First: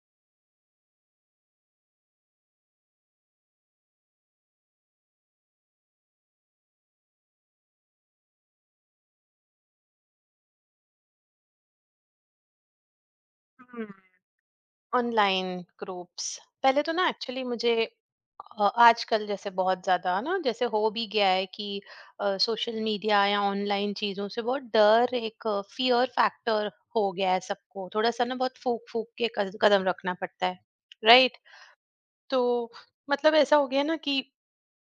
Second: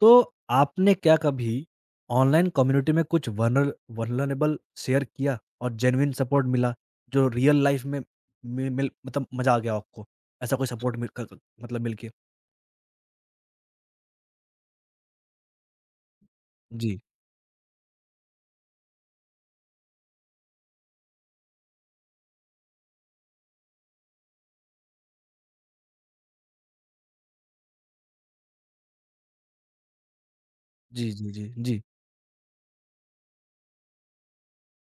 तो आपने क्या कभी ऑनलाइन कम्युनिटी में कुछ वनर वल्नरेबल शेयर किया और जेन्युइन सपोर्ट मिला जो रियल लाइफ में मिल मतलब मज़ा आ गया आपको? ऐसा कोई सपोर्ट मिल क क मतलब मिल के? ऑनलाइन ग्रुप्स पहले तो जी। ना एक्चुअली मुझे आजकल जैसे बहुत ज्यादा ना जैसे हो भी गया है कि सोशल मीडिया या ऑनलाइन चीजों से बहुत डर एक फियर फैक्टर हो गया है सबको थोड़ा सा ना बहुत फूक फूक के कदम रखना पड़ता है। जी, जी, राइट, जी, जी। तो मतलब ऐसा हो गया ना कि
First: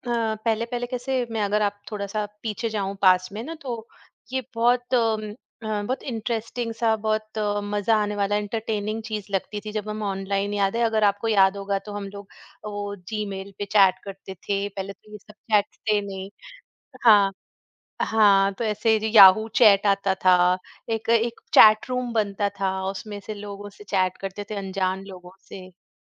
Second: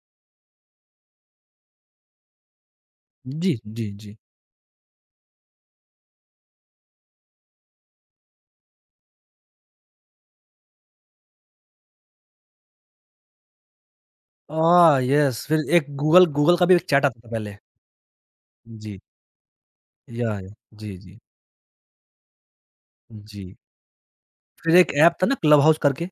पहले पहले कैसे मैं अगर आप थोड़ा सा पीछे जाऊं पास में जी, ना तो जी, जी। ये बहुत बहुत इंटरेस्टिंग सा बहुत मजा आने वाला एंटरटेनिंग चीज लगती थी। जब हम ऑनलाइन याद है अगर आपको याद होगा तो हम लोग वो जीमेल पे चैट करते थे। पहले आह! तो ये सब यस फिर चैट एक थे गूगल नहीं। गूगल का भी एक चैट आता था हाँ, पहले। हाँ, तो ऐसे जी। जो याहू चैट आता था या, या। जी, एक जी। एक चैट रूम बनता था उसमें से जी। लोगों से चैट करते थे फिर एक अनजान ऐप था लोगों ना क्लब से। हाउस करके?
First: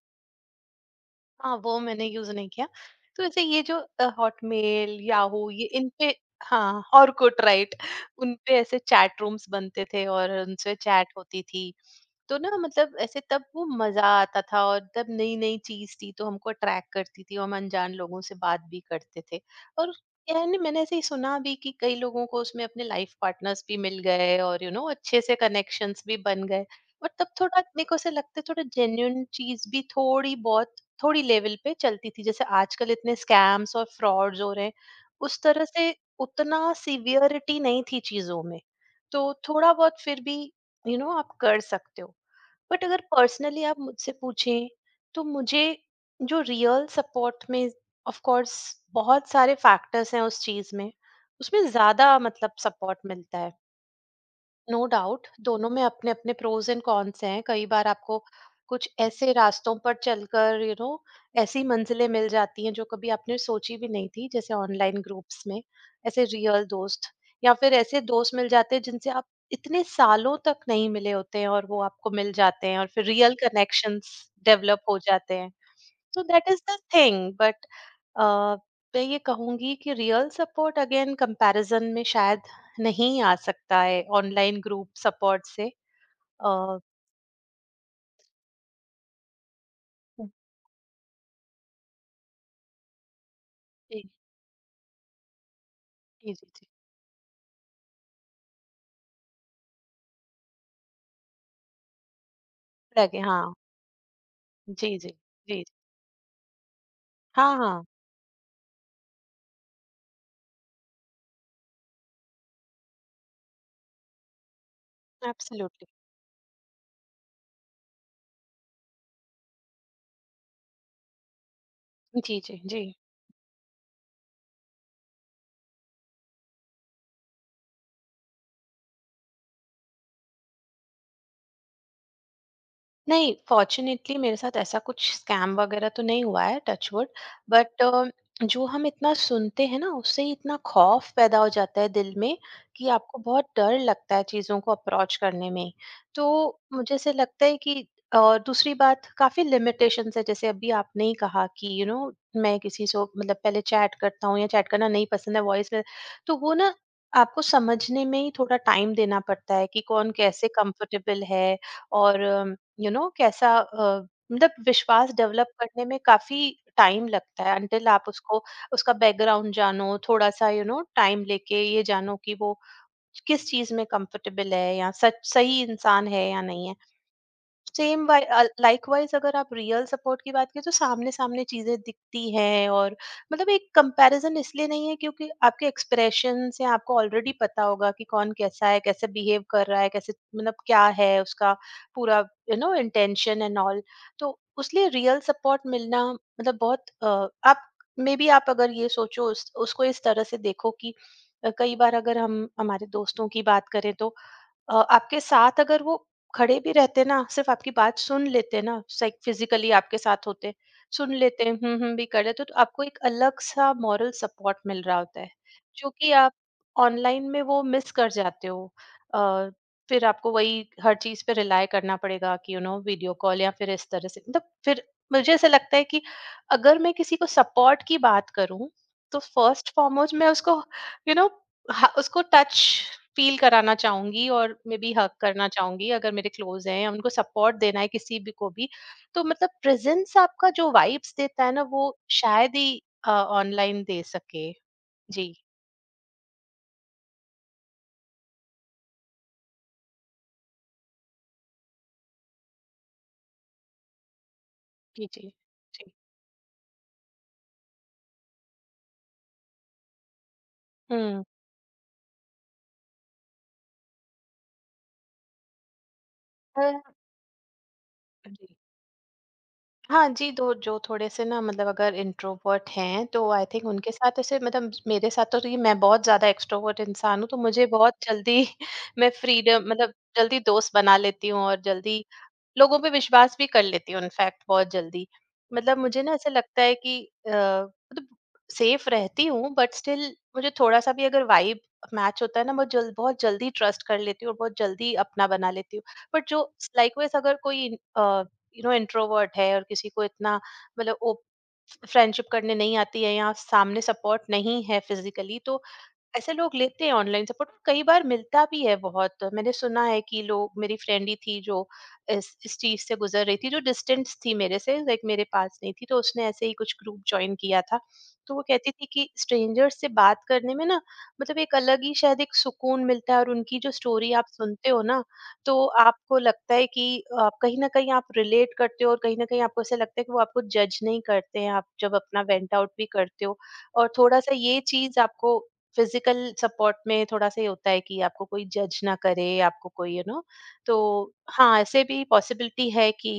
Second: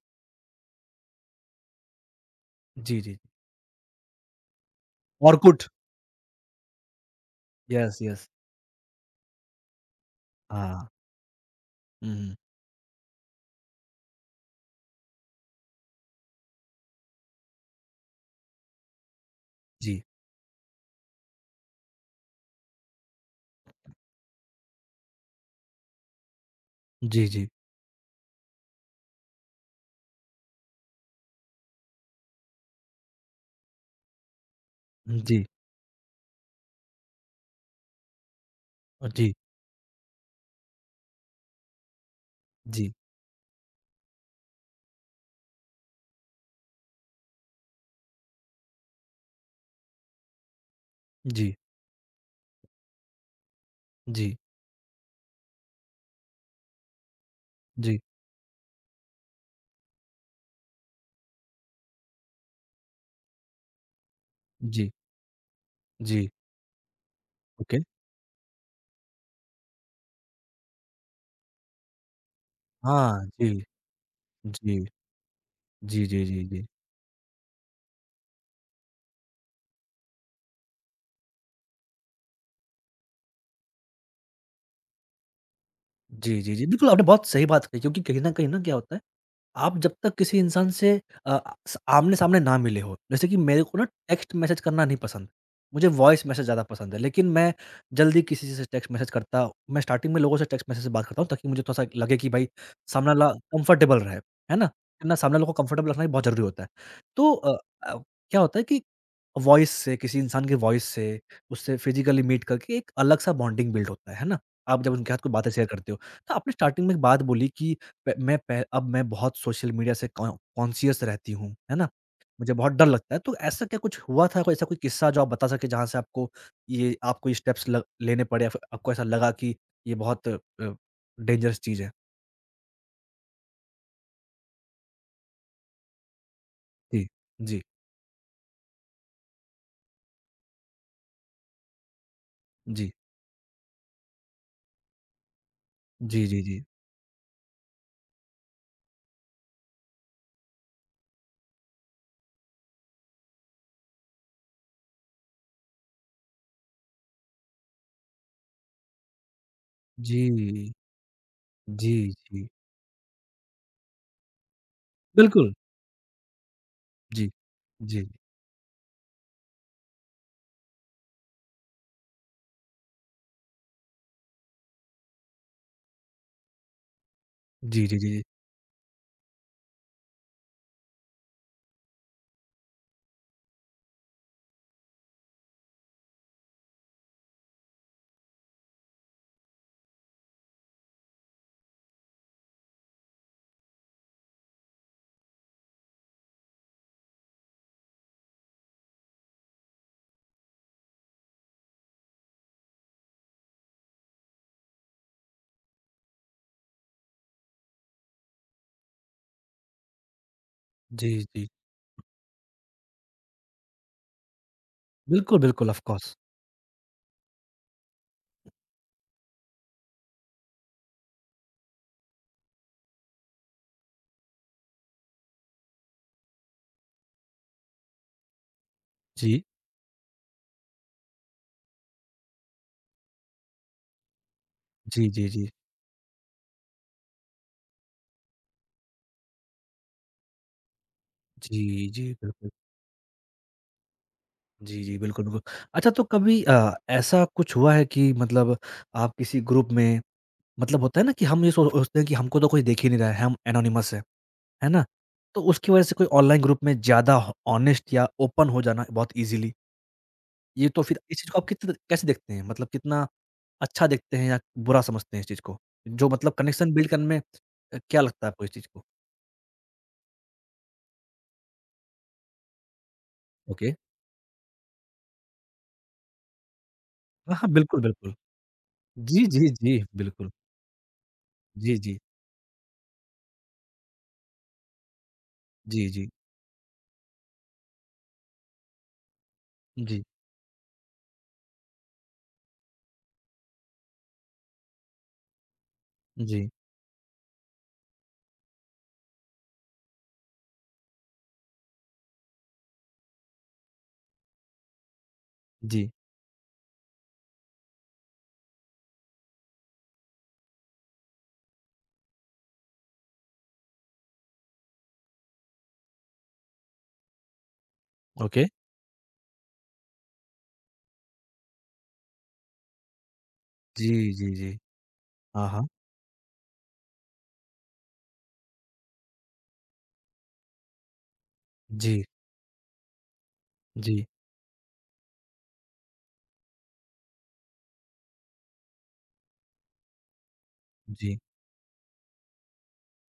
हाँ, वो मैंने यूज़ नहीं किया। जी, जी। तो ऐसे ये जो हॉटमेल, याहू ऑरकुट। ये इन पे। हाँ, ऑर्कुट राइट यस, यस। उन पे ऐसे चैट रूम्स बनते थे और उनसे हाँ। चैट होती थी। हुँ, हुँ। तो ना मतलब ऐसे तब वो मज़ा आता था और तब नई-नई चीज़ थी तो हमको अट्रैक्ट करती थी और हम अनजान लोगों से बात भी करते थे। और जी। यानी मैंने ऐसे ही सुना भी कि कई लोगों को उसमें अपने लाइफ़ पार्टनर्स भी मिल गए और यू नो अच्छे से कनेक्शंस भी बन गए। और जी, तब जी। थोड़ा मेरे को ऐसा लगता है थोड़ा जेन्युइन चीज़ भी थोड़ी-बहुत थोड़ी लेवल पे चलती थी। जैसे आजकल इतने स्कैम्स और फ्रॉड्स हो रहे हैं उस जी। तरह से उतना सीवियरिटी नहीं थी चीजों में। जी। तो थोड़ा बहुत फिर भी यू you नो know, आप कर सकते हो। बट जी। अगर पर्सनली आप मुझसे पूछें तो मुझे जो रियल सपोर्ट में ऑफ कोर्स बहुत सारे फैक्टर्स हैं उस चीज में जी। उसमें ज्यादा मतलब सपोर्ट मिलता है। जी, नो डाउट, दोनों में अपने अपने प्रोज एंड कॉन्स हैं। कई बार जी, आपको कुछ ऐसे रास्तों पर चलकर यू नो ऐसी मंजिलें मिल जाती हैं जो कभी आपने सोची भी नहीं थी। जैसे जी, ऑनलाइन ग्रुप्स में ऐसे जी, रियल दोस्त या फिर ओके। ऐसे दोस्त मिल जाते हैं जिनसे आप इतने सालों तक नहीं मिले होते हैं और वो आपको मिल जाते हैं और फिर हाँ, रियल जी, कनेक्शंस डेवलप जी, हो जाते हैं। जी, सो जी, जी, दैट इज जी। The thing. बट मैं ये कहूंगी कि रियल सपोर्ट अगेन कंपैरिजन में शायद नहीं आ सकता है ऑनलाइन ग्रुप सपोर्ट से। जी, जी, जी, अ, बिल्कुल आपने बहुत सही बात कही क्योंकि कहीं न कहीं ना क्या होता है, आप जब तक किसी इंसान से अ, स आमने-सामने ना मिले हो, जैसे कि मेरे को ना जी टेक्स्ट मैसेज करना नहीं पसंद। मुझे वॉइस जी मैसेज जी ज़्यादा जी पसंद है, लेकिन मैं जल्दी किसी से टेक्स्ट मैसेज करता मैं स्टार्टिंग में लोगों से टेक्स्ट मैसेज से बात करता हूँ ताकि मुझे थोड़ा-सा लगे कि भाई सामने लगे वाला हाँ कंफर्टेबल रहे, है ना? जी जी जी ना सामने वालों को जी, कंफर्टेबल रखना भी बहुत ज़रूरी होता है। तो हाँ हाँ अ, क्या होता है कि वॉइस से, किसी इंसान की वॉइस से, उससे फिजिकली मीट करके एक अलग-सा बॉन्डिंग बिल्ड होता है ना? आप जब उनके साथ कोई बातें शेयर एब्सोल्युटली करते हो। तो आपने स्टार्टिंग में एक बात बोली कि प मैं पह अब मैं बहुत सोशल मीडिया से कॉ कॉन्शियस रहती हूँ, है ना? जी मुझे जी बहुत जी। डर लगता है, तो ऐसा क्या कुछ हुआ था, कोई ऐसा कोई किस्सा जो आप बता सकें जहाँ से आपको ये स्टेप्स ल लेने पड़े या फिर आपको ऐसा लगा कि ये बहुत डेंजरस चीज़ है? नहीं, फ़ॉर्च्युनेटली मेरे साथ ऐसा कुछ स्कैम वगैरह तो नहीं हुआ है टच जी, वुड। जी, बट जो हम इतना सुनते हैं ना उससे ही इतना खौफ़ पैदा हो जाता है दिल में कि जी। आपको बहुत डर लगता है चीज़ों को अप्रोच करने में। जी, तो जी, जी। मुझे ऐसे लगता है कि और दूसरी बात काफ़ी लिमिटेशंस है। जैसे अभी आपने ही कहा कि यू you नो know, मैं किसी से मतलब पहले चैट करता हूँ या चैट करना नहीं पसंद है वॉइस में तो वो ना आपको समझने में ही थोड़ा टाइम देना पड़ता है कि कौन कैसे जी, कंफ़र्टेबल है। जी, और जी। यू नो कैसा मतलब विश्वास डेवलप बिल्कुल। करने में काफी टाइम जी। लगता है अंटिल आप जी। उसको उसका बैकग्राउंड जानो थोड़ा सा यू नो टाइम लेके ये जानो कि वो किस चीज में कंफर्टेबल है या सच सही इंसान है या नहीं है। जी, जी, सेम जी। वाइ लाइकवाइज़ अगर आप रियल सपोर्ट की बात करें तो सामने-सामने चीज़ें दिखती हैं और मतलब एक कंपैरिज़न इसलिए नहीं है क्योंकि आपके एक्सप्रेशन से आपको ऑलरेडी पता होगा कि कौन कैसा है, कैसे बिहेव कर रहा है, कैसे मतलब क्या है उसका पूरा you know intention and all. तो उसलिए रियल सपोर्ट मिलना मतलब बहुत आप मेबी आप अगर ये सोचो उस उसको इस तरह से देखो कि कई बार अगर हम हमारे दोस्तों की बात करें तो आपके साथ अगर वो खड़े भी रहते ना, सिर्फ़ आपकी बात सुन लेते ना, साइक फिज़िकली आपके साथ होते, जी, सुन जी। लेते, हुँ, हुँ भी कर लेते, तो आपको एक अलग-सा मॉरल सपोर्ट मिल रहा होता है, बिल्कुल, बिल्कुल ऑफ़ जो कि कोर्स। आप ऑनलाइन में वो मिस कर जाते हो। अ, फिर आपको वही हर चीज़ पे रिलाय करना पड़ेगा कि यू नो वीडियो कॉल या फिर इस तरह से मतलब फिर मुझे ऐसा लगता है कि अगर मैं किसी को सपोर्ट की बात करूँ, तो जी। फर्स्ट फॉरमोस्ट मैं उसको यू you नो ह उसको टच फ़ील कराना चाहूँगी और मे बी जी, हग जी, करना जी। चाहूँगी अगर मेरे क्लोज़ हैं, उनको सपोर्ट देना है किसी भी को भी। तो मतलब प्रेज़ेंस आपका जो वाइब्स देता है ना वो जी, जी, बिल्कुल। शायद ही ऑनलाइन दे सके। जी, जी, बिल्कुल, जी, बिल्कुल। अच्छा तो कभी ऐसा कुछ हुआ है कि मतलब आप किसी ग्रुप में मतलब होता है ना कि हम ये सोचते हैं कि हमको तो कोई देख ही नहीं रहा है, हम एनोनिमस हैं, है ना? जी, जी। तो उसकी वजह जी। से कोई ऑनलाइन ग्रुप में ज़्यादा ह ऑनेस्ट या ओपन हो जाना बहुत ईज़िली, ये तो फिर इस हुँ। चीज़ को आप कितना कैसे देखते हैं? मतलब कितना अच्छा देखते हैं या बुरा समझते हैं इस चीज़ को? जो मतलब अ, कनेक्शन बिल्ड करने में क्या लगता है आपको जी। इस चीज़ को? हाँ जी, तो जो थोड़े से ना मतलब अगर इंट्रोवर्ट हैं तो आई थिंक ओके। उनके साथ ऐसे मतलब मेरे साथ तो ये मैं बहुत ज़्यादा एक्सट्रोवर्ट इंसान हूँ हाँ, तो हाँ, मुझे बिल्कुल, बहुत बिल्कुल। जल्दी मैं जी, जी, फ्रीडम जी, मतलब बिल्कुल। जल्दी दोस्त बना लेती हूँ और जी, जी। जल्दी लोगों पे विश्वास भी कर लेती हूँ इनफैक्ट बहुत जल्दी। मतलब जी, मुझे जी। ना ऐसा लगता है कि मतलब सेफ रहती हूँ बट जी। स्टिल जी। मुझे थोड़ा-सा भी अगर वाइब मैच होता है ना मैं जल्द बहुत जल्दी ट्रस्ट कर लेती हूँ और बहुत जल्दी अपना बना लेती हूँ। बट जो जी। लाइकवाइज़ अगर कोई अ, यू नो इंट्रोवर्ट है और किसी को इतना मतलब ओ फ्रेंडशिप करने नहीं आती है या सामने सपोर्ट नहीं है फिज़िकली तो जी ऐसे लोग लेते हैं ऑनलाइन सपोर्ट। कई बार मिलता भी है बहुत। मैंने सुना है कि लोग मेरी फ्रेंड ही थी जो इस चीज से गुजर रही थी जो डिस्टेंस थी मेरे से लाइक मेरे पास नहीं थी तो उसने ऐसे ही कुछ ग्रुप ज्वाइन किया था। तो ओके। वो कहती थी कि स्ट्रेंजर्स से बात करने में ना मतलब एक अलग ही शायद एक सुकून मिलता है। और उनकी जो जी, स्टोरी आप जी, जी। सुनते हो ना हाँ, तो हाँ। आपको लगता है कि आप कहीं ना कहीं आप रिलेट करते हो और कहीं ना कहीं आपको ऐसा लगता है कि वो आपको जज नहीं करते हैं आप जब जी, अपना वेंट आउट भी करते हो। और जी, थोड़ा सा ये चीज आपको फिजिकल सपोर्ट में थोड़ा सा ये होता है कि आपको कोई जज ना करे आपको कोई यू नो। तो जी। हाँ, ऐसे भी पॉसिबिलिटी है कि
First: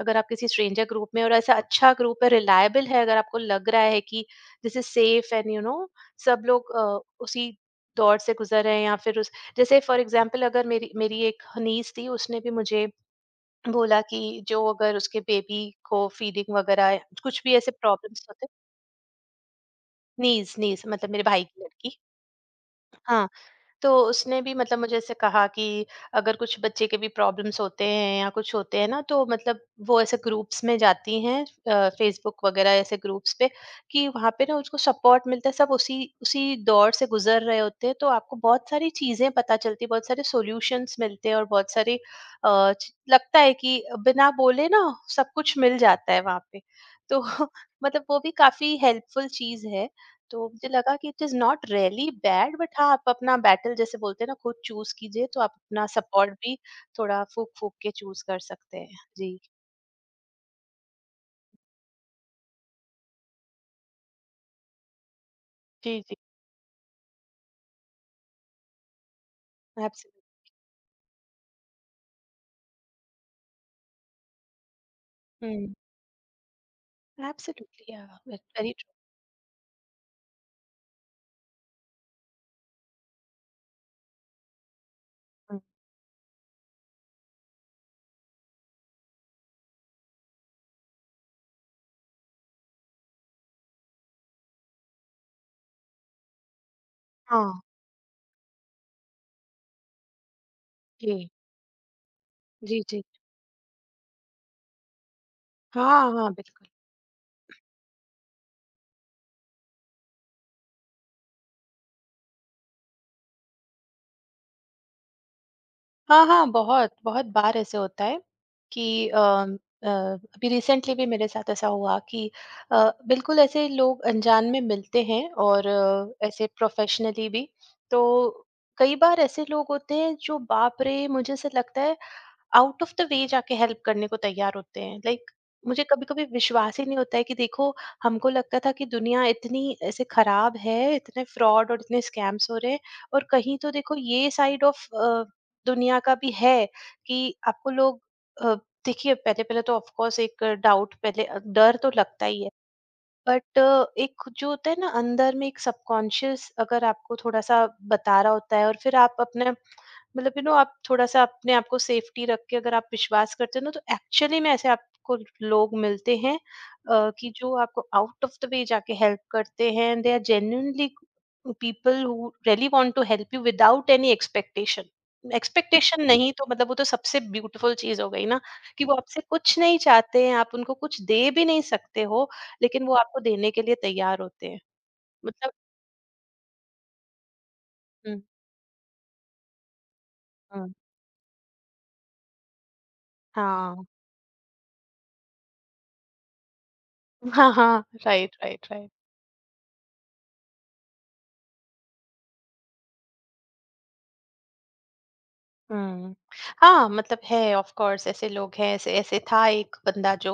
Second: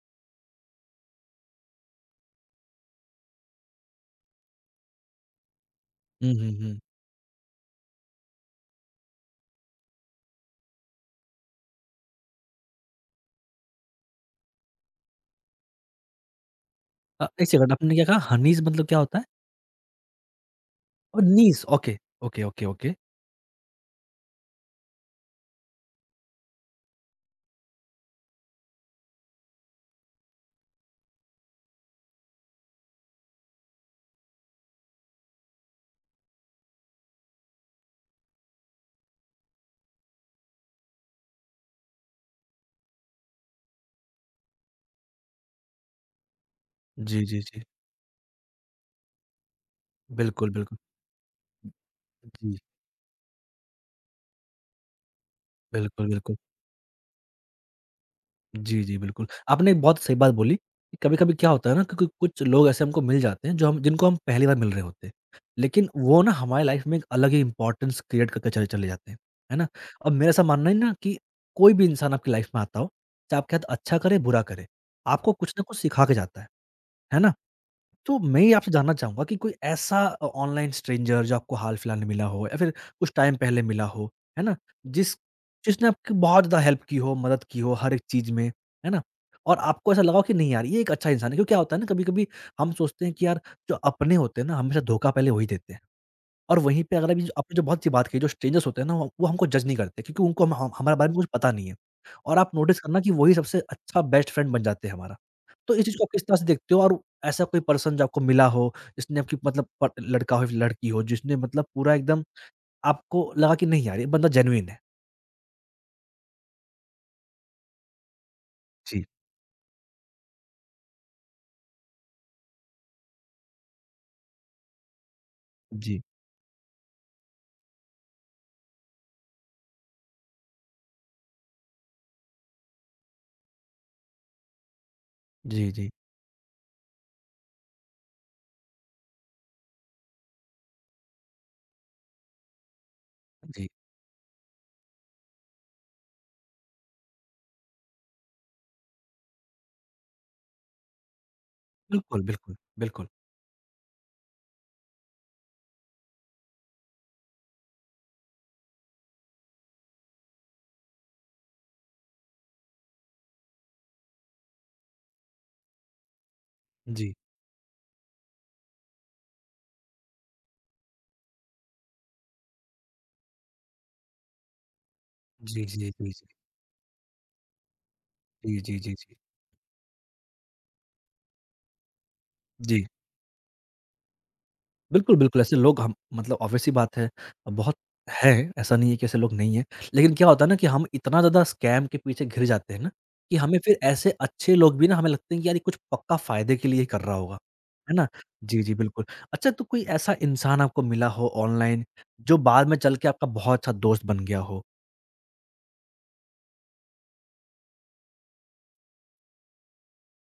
अगर आप किसी स्ट्रेंजर ग्रुप में और ऐसा अच्छा ग्रुप है रिलायबल है अगर आपको लग रहा है कि this is safe and you know हुँ, सब हुँ, लोग हुँ। उसी दौर से गुजर रहे हैं या फिर उस जैसे फॉर एग्जांपल अगर मेरी मेरी एक नीस थी उसने भी मुझे बोला कि जो अगर उसके बेबी को फीडिंग वगैरह कुछ 1 भी ऐसे सेकंड आपने क्या कहा प्रॉब्लम्स होते हनीज़ मतलब क्या होता है? नीज नीज मतलब और मेरे भाई की नीज़ ओके, लड़की। Okay, okay, okay. हाँ, तो उसने भी मतलब मुझे ऐसे कहा कि अगर कुछ बच्चे के भी प्रॉब्लम्स होते हैं या कुछ होते हैं ना तो मतलब वो ऐसे ग्रुप्स में जाती हैं फेसबुक वगैरह ऐसे ग्रुप्स पे कि वहाँ पे ना उसको सपोर्ट मिलता है सब उसी उसी दौर से गुजर रहे होते हैं तो आपको बहुत सारी चीज़ें पता चलती हैं बहुत सारे सॉल्यूशंस मिलते हैं और बहुत सारी लगता है कि बिना बोले ना सब कुछ मिल जाता है वहाँ पे तो जी, जी, जी। मतलब वो भी काफी हेल्पफुल चीज है। तो बिल्कुल, मुझे बिल्कुल। लगा कि it is not really bad. जी, बट हाँ, आप अपना बैटल जैसे बोलते हैं ना खुद चूज कीजिए तो आप अपना बिल्कुल, सपोर्ट बिल्कुल। भी थोड़ा फूक फूक के चूज कर सकते जी, जी, हैं बिल्कुल। जी। आपने एक बहुत सही बात बोली कि कभी-कभी क्या होता है ना, क्योंकि कुछ लोग ऐसे हमको मिल जाते हैं, जो हम जिनको हम पहली बार मिल रहे होते हैं। लेकिन जी जी वो ना हमारी लाइफ़ में एक अलग ही इम्पोर्टेंस क्रिएट करके चले चले जाते हैं। है ना? अब मेरा ऐसा एब्सोल्युटली मानना है ना कि कोई भी इंसान आपकी लाइफ़ में आता हो, चाहे आपके साथ अच्छा करे, बुरा करे, आपको कुछ ना कुछ सिखा के जाता है। है ना? एब्सोल्युटली या तो मैं ये आपसे वेरी जानना ट्रू चाहूँगा कि कोई ऐसा ऑनलाइन स्ट्रेंजर जो आपको हाल-फिलहाल में मिला हो या फिर कुछ टाइम पहले मिला हो, है ना? जिस जिसने आपकी बहुत ज़्यादा हेल्प की हो, मदद की हो हर एक चीज़ में, है ना? और आपको ऐसा लगा हो कि नहीं यार ये एक अच्छा इंसान है क्योंकि क्या होता है ना कभी-कभी हम सोचते हैं कि यार जो अपने होते हैं ना हमेशा धोखा पहले वही देते हैं। और वहीं पे अगर अभी जो आपने हाँ जो बहुत अच्छी बात कही जो स्ट्रेंजर्स होते हैं ना वो हमको जज नहीं करते क्योंकि उनको हम हमारे बारे में कुछ जी पता नहीं है। और आप नोटिस जी करना जी कि वही सबसे अच्छा बेस्ट फ्रेंड बन जाते हैं हमारा। तो इस चीज़ हाँ को आप किस हाँ तरह से बिल्कुल। देखते हो और ऐसा कोई पर्सन जो आपको मिला हो जिसने आपकी मतलब प लड़का हो या लड़की हो जिसने मतलब पूरा एकदम आपको लगा कि नहीं यार ये बंदा जेनुइन है? हाँ, हाँ, बहुत, बहुत बार ऐसे होता है जी। कि अभी रिसेंटली भी मेरे साथ ऐसा हुआ कि अ, बिल्कुल ऐसे लोग अनजान में मिलते हैं और जी। ऐसे प्रोफ़ेशनली भी। तो कई बार ऐसे लोग होते हैं जो बाप रे! मुझे ऐसे लगता है आउट ऑफ द वे जाके हेल्प करने को तैयार होते हैं। जी, मुझे जी, कभी कभी विश्वास ही नहीं होता है कि देखो, हमको लगता था कि दुनिया इतनी ऐसे खराब है, इतने फ्रॉड और इतने स्कैम्स हो रहे हैं, और कहीं जी। तो देखो ये साइड ऑफ दुनिया का भी है कि आपको लोग, अ, देखिए पहले पहले तो ऑफकोर्स एक डाउट पहले, डर तो बिल्कुल, लगता ही है। बिल्कुल, बिल्कुल। बट एक जो होता है ना अंदर में एक सबकॉन्शियस अगर आपको थोड़ा सा बता रहा होता है, और फिर आप अपने मतलब यू नो आप थोड़ा-सा अपने आप को सेफ्टी रख के अगर आप विश्वास करते हो ना, तो एक्चुअली में ऐसे आपको लोग मिलते हैं जी। कि जो आपको आउट ऑफ द वे जाके हेल्प करते हैं, and they are genuinely people who really want to help you without any expectation. जी, जी, एक्सपेक्टेशन जी, जी। नहीं तो मतलब वो तो सबसे ब्यूटीफुल चीज हो गई ना, जी, जी, कि जी, वो जी। आपसे कुछ नहीं चाहते हैं, आप उनको कुछ दे भी नहीं सकते हो, जी। लेकिन वो आपको देने के लिए तैयार होते हैं। बिल्कुल, बिल्कुल, मतलब ऐसे लोग हम मतलब ऑब्वियस सी बात है, बहुत हुँ, हैं, ऐसा नहीं है कि ऐसे लोग नहीं हैं। लेकिन क्या होता है ना कि हुँ, हम इतना ज़्यादा स्कैम के पीछे घिर जाते हैं ना, कि हमें फिर हाँ, ऐसे अच्छे लोग भी ना हमें लगते हैं कि यार ये कुछ पक्का फ़ायदे के लिए ही कर रहा होगा। हाँ, हाँ, है ना? राइट, जी, राइट, जी, राइट। बिल्कुल। अच्छा तो कोई ऐसा इंसान आपको मिला हो ऑनलाइन, जो बाद में चल के आपका बहुत अच्छा दोस्त बन गया हो? हुँ। हाँ, मतलब है ऑफ़ कोर्स ऐसे लोग हैं, ऐसे ऐसे था एक बंदा जो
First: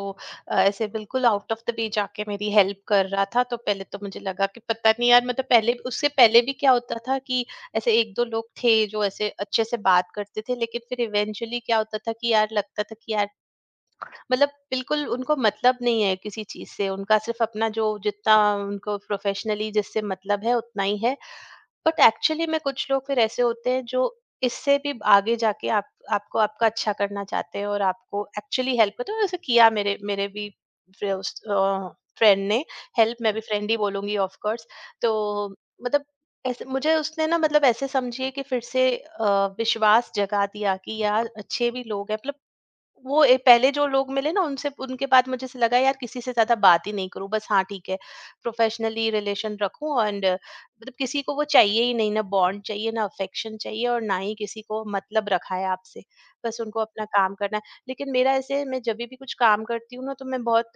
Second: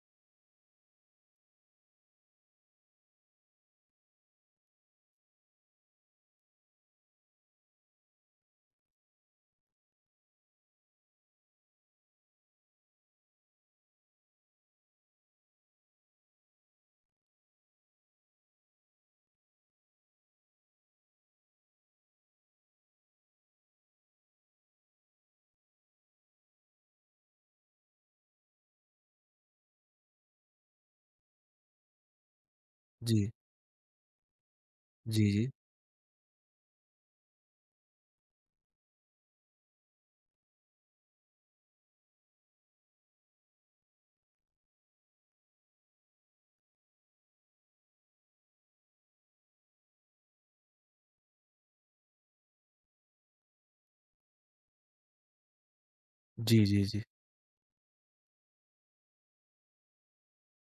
ऐसे बिल्कुल आउट ऑफ़ द वे जाके मेरी हेल्प कर रहा था, तो पहले तो मुझे लगा कि पता नहीं यार, मतलब पहले उससे पहले भी क्या होता था कि ऐसे 1-2 लोग थे जो ऐसे अच्छे से बात करते थे, लेकिन फिर इवेंचुअली क्या होता था कि यार लगता था कि यार मतलब बिल्कुल उनको मतलब नहीं है किसी चीज़ से, उनका सिर्फ़ अपना जो जितना उनको प्रोफ़ेशनली जिससे मतलब है उतना ही है। बट एक्चुअली में कुछ लोग फिर ऐसे होते हैं जो इससे भी आगे जाके आप आपको आपका अच्छा करना चाहते हैं और आपको एक्चुअली हेल्प करते हैं, और ऐसे किया मेरे मेरे भी फ्रेंड ने हेल्प, जी। मैं भी फ्रेंड ही बोलूंगी ऑफ कोर्स। तो जी, जी। मतलब ऐसे मुझे उसने ना, मतलब ऐसे समझिए कि फिर से विश्वास जगा दिया कि यार अच्छे भी लोग हैं, मतलब वो पहले जो लोग मिले ना उनसे, उनके बाद मुझे ऐसे लगा यार किसी से ज्यादा बात ही नहीं करूं, बस हाँ ठीक है, प्रोफेशनली रिलेशन रखूं, एंड मतलब किसी को वो चाहिए ही नहीं ना, बॉन्ड चाहिए, ना अफेक्शन चाहिए, और ना ही किसी को मतलब रखा है आपसे, बस जी, उनको जी, जी। अपना काम करना है। लेकिन मेरा ऐसे, मैं जब भी कुछ काम करती हूँ ना, तो मैं बहुत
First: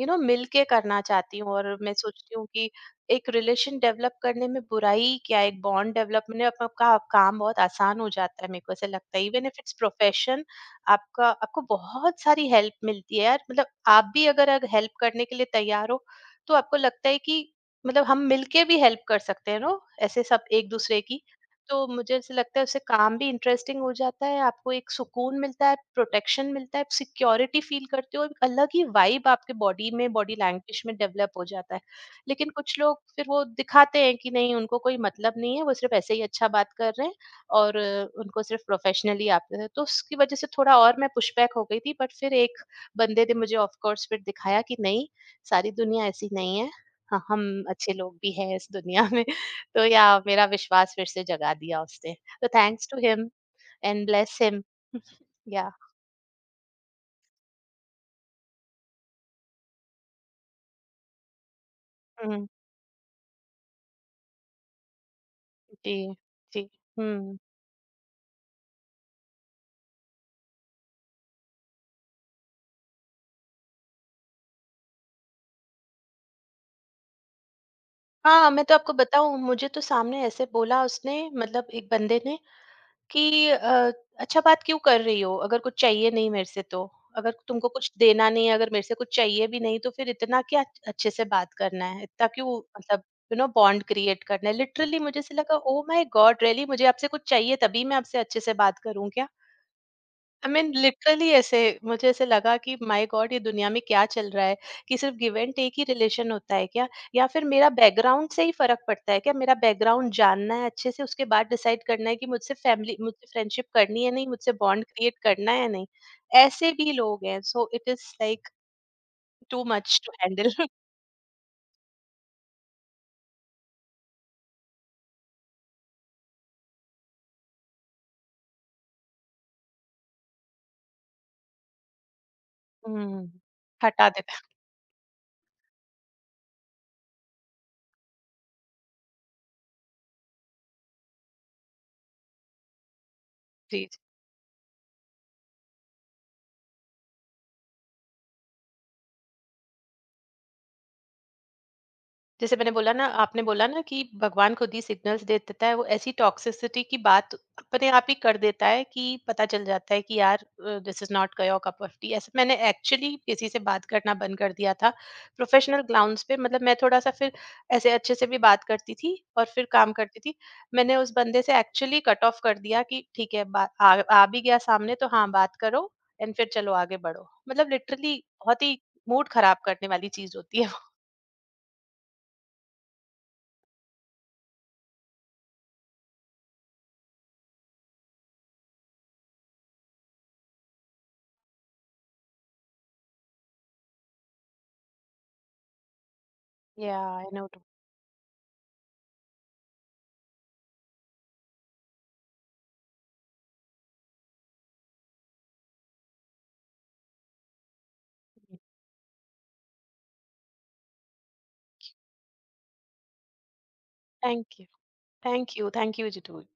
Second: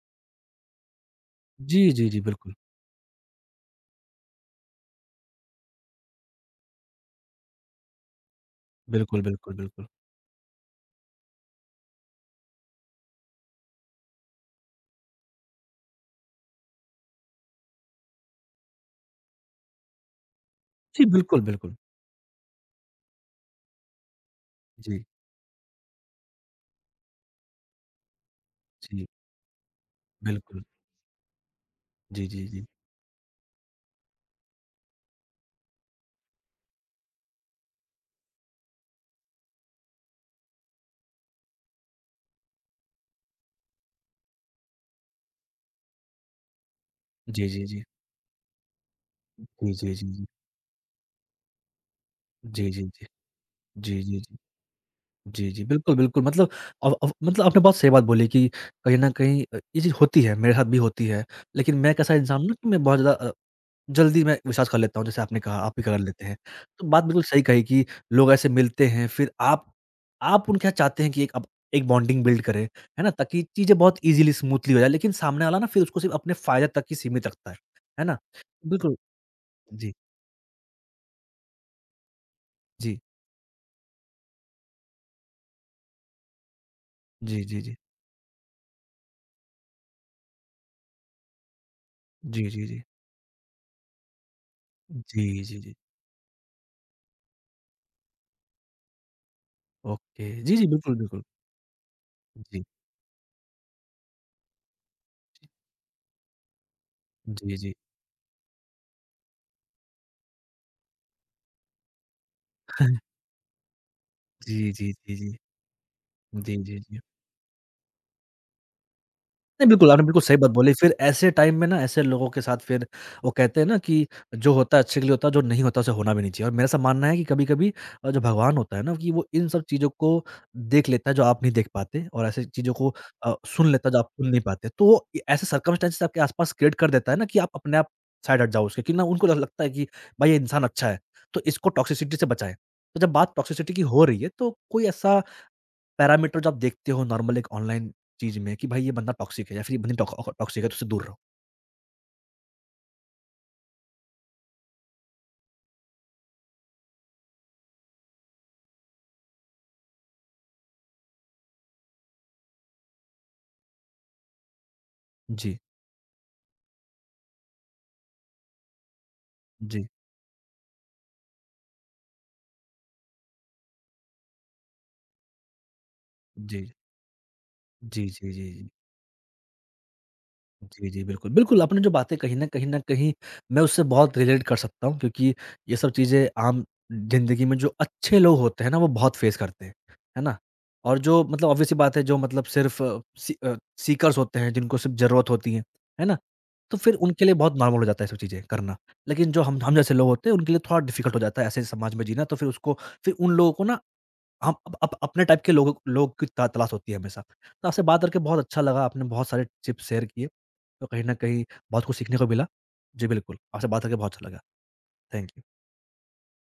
यू नो मिल के करना चाहती हूँ, और जी, मैं जी, जी, सोचती हूँ बिल्कुल। कि एक रिलेशन डेवलप करने में बुराई क्या है, एक बॉन्ड डेवलप में अपना आपका काम बहुत आसान हो जाता है, मेरे को ऐसा लगता बिल्कुल, है इवन इफ बिल्कुल, इट्स बिल्कुल। प्रोफेशन। आपका आपको बहुत सारी हेल्प मिलती है यार, मतलब आप भी अगर अगर हेल्प करने के लिए तैयार हो, तो आपको लगता है कि मतलब हम मिलके भी हेल्प कर सकते हैं नो, ऐसे सब एक दूसरे जी, की। बिल्कुल, बिल्कुल। तो मुझे ऐसे लगता है उससे काम भी इंटरेस्टिंग हो जाता है, आपको एक जी, सुकून मिलता है, प्रोटेक्शन मिलता है, सिक्योरिटी फील करते हो, एक अलग ही जी, वाइब आपके बॉडी में, बॉडी बिल्कुल। लैंग्वेज में डेवलप हो जाता है। जी, जी, लेकिन जी। कुछ लोग फिर वो दिखाते हैं कि नहीं, उनको कोई मतलब नहीं है, वो सिर्फ ऐसे ही अच्छा बात कर रहे हैं, और उनको सिर्फ प्रोफेशनली आते थे। तो उसकी वज़ह से थोड़ा और मैं पुशबैक हो गई थी, बट फिर एक बंदे ने मुझे ऑफ कोर्स फिर दिखाया कि नहीं, सारी दुनिया ऐसी नहीं है। हाँ, जी, जी, हम जी। अच्छे लोग भी हैं इस दुनिया में। जी, तो जी, जी, जी। या जी मेरा विश्वास फिर से जगा दिया उसने। तो जी, जी, थैंक्स टू जी। हिम जी, एंड जी, जी। Bless him. जी, जी, या बिल्कुल, बिल्कुल मतलब अब मतलब आपने बहुत सही बात बोली कि कहीं न कहीं ये चीज़ होती है, मेरे साथ भी होती है। लेकिन मैं कैसा इंसान हुँ, हूँ ना कि मैं बहुत ज़्यादा जल्दी मैं विश्वास कर लेता हूँ जैसे आपने कहा, आप भी कर जी, लेते हैं। जी। तो बात बिल्कुल हुँ। सही कही कि लोग ऐसे मिलते हैं फिर आप उनके साथ चाहते हैं कि एक बॉन्डिंग बिल्ड करें, है ना? ताकि चीज़ें बहुत ईज़िली स्मूथली हो जाए लेकिन सामने वाला ना फिर उसको सिर्फ़ अपने फ़ायदे तक ही सीमित रखता है ना? हाँ, मैं तो आपको बिल्कुल। बताऊँ, मुझे तो जी, सामने ऐसे बोला उसने, मतलब एक बंदे ने जी। कि अच्छा बात क्यों कर रही हो? अगर कुछ चाहिए नहीं मेरे से तो, अगर जी, जी, तुमको जी। कुछ देना नहीं है, अगर मेरे से कुछ चाहिए भी नहीं, तो फिर इतना क्या अच्छे से बात करना है? इतना जी, क्यों, जी, जी। मतलब यू नो बॉन्ड क्रिएट करना है? लिटरली मुझे जी, ऐसे जी, लगा, जी। जी ओह माय गॉड, रियली मुझे आपसे कुछ चाहिए तभी मैं आपसे अच्छे से बात करूँ क्या? ओके। आई जी, जी। मीन बिल्कुल, बिल्कुल। लिटरली ऐसे मुझे ऐसे लगा जी। कि माय गॉड, ये दुनिया में क्या चल रहा है, कि सिर्फ गिव एंड टेक ही रिलेशन होता है क्या, या फिर जी, मेरा जी। बैकग्राउंड से ही फर्क पड़ता है क्या, मेरा बैकग्राउंड जानना है अच्छे से, उसके बाद डिसाइड करना है कि मुझसे फैमिली, मुझसे फ्रेंडशिप करनी है, नहीं मुझसे जी, बॉन्ड जी, जी, क्रिएट जी। करना है या नहीं। जी, ऐसे जी, भी जी। लोग हैं, so it is like to नहीं, बिल्कुल, मच आपने टू बिल्कुल सही बात हैंडल। बोली। फिर ऐसे टाइम में ना ऐसे लोगों के साथ फिर वो कहते हैं ना कि जो होता है अच्छे के लिए होता है, जो नहीं होता उसे होना भी नहीं चाहिए और मेरा ऐसा मानना है कि कभी-कभी जो भगवान होता है ना कि वो इन सब चीज़ों को देख लेता है जो आप नहीं देख पाते और ऐसी चीज़ों को सुन लेता है जो आप हटा सुन नहीं देता पाते। तो वो ए ऐसे सर्कमस्टेंसेस आपके आस-पास क्रिएट कर देता है ना कि आप अपने आप साइड हट जाओ उसके कि ना उनको ल लगता है कि भाई ये इंसान अच्छा है, तो इसको टॉक्सिसिटी से बचाएँ। तो जब बात टॉक्सिसिटी की जी, हो रही है तो कोई ऐसा पैरामीटर जो आप देखते हो नॉर्मल एक ऑनलाइन चीज़ में कि भाई ये बंदा टॉक्सिक है या फिर ये बंदी टॉक्सिक है तो उससे दूर रहो। जैसे मैंने बोला ना, आपने बोला ना कि भगवान खुद ही सिग्नल्स दे देता है, वो ऐसी टॉक्सिसिटी की बात अपने आप ही कर देता है कि पता चल जाता है कि यार this is not your cup of tea, ऐसे मैंने एक्चुअली किसी से बात करना बंद कर दिया था जी। प्रोफेशनल ग्राउंड्स पे। मतलब मैं थोड़ा सा फिर ऐसे अच्छे से भी बात करती थी और फिर जी। काम करती थी। मैंने उस बंदे से एक्चुअली कट ऑफ कर दिया कि ठीक है, आ भी गया सामने तो हाँ बात करो, एंड फिर जी। चलो आगे बढ़ो। मतलब जी, लिटरली जी, जी, बहुत जी। ही मूड खराब करने वाली चीज होती है। जी, जी, बिल्कुल। बिल्कुल, आपने जो बातें कहीं न कहीं न कहीं मैं उससे बहुत रिलेट कर सकता हूँ क्योंकि ये सब चीज़ें आम ज़िंदगी में जो अच्छे लोग होते हैं ना, वो बहुत फेस करते हैं। है ना? और जो मतलब ऑब्वियस सी बात है जो मतलब सिर्फ़ सी अ, सी, सीकर्स होते हैं, जिनको सिर्फ़ ज़रूरत होती है। है ना? तो फिर या उनके आई लिए नो। बहुत नॉर्मल हो जाता है ये सब चीज़ें करना। लेकिन जो हम जैसे लोग होते हैं, उनके लिए थोड़ा डिफ़िकल्ट हो जाता है ऐसे समाज में जीना, तो फिर उसको फिर उन लोगों को ना हम अप अप अपने टाइप के लोग की त तलाश होती है हमेशा। तो आपसे बात करके बहुत अच्छा लगा, आपने बहुत सारे टिप्स शेयर किए, तो कहीं न कहीं बहुत कुछ सीखने को मिला। जी, बिल्कुल, आपसे बात करके बहुत अच्छा लगा। Thank you. Thank you. Thank you. Thank you, Jitu.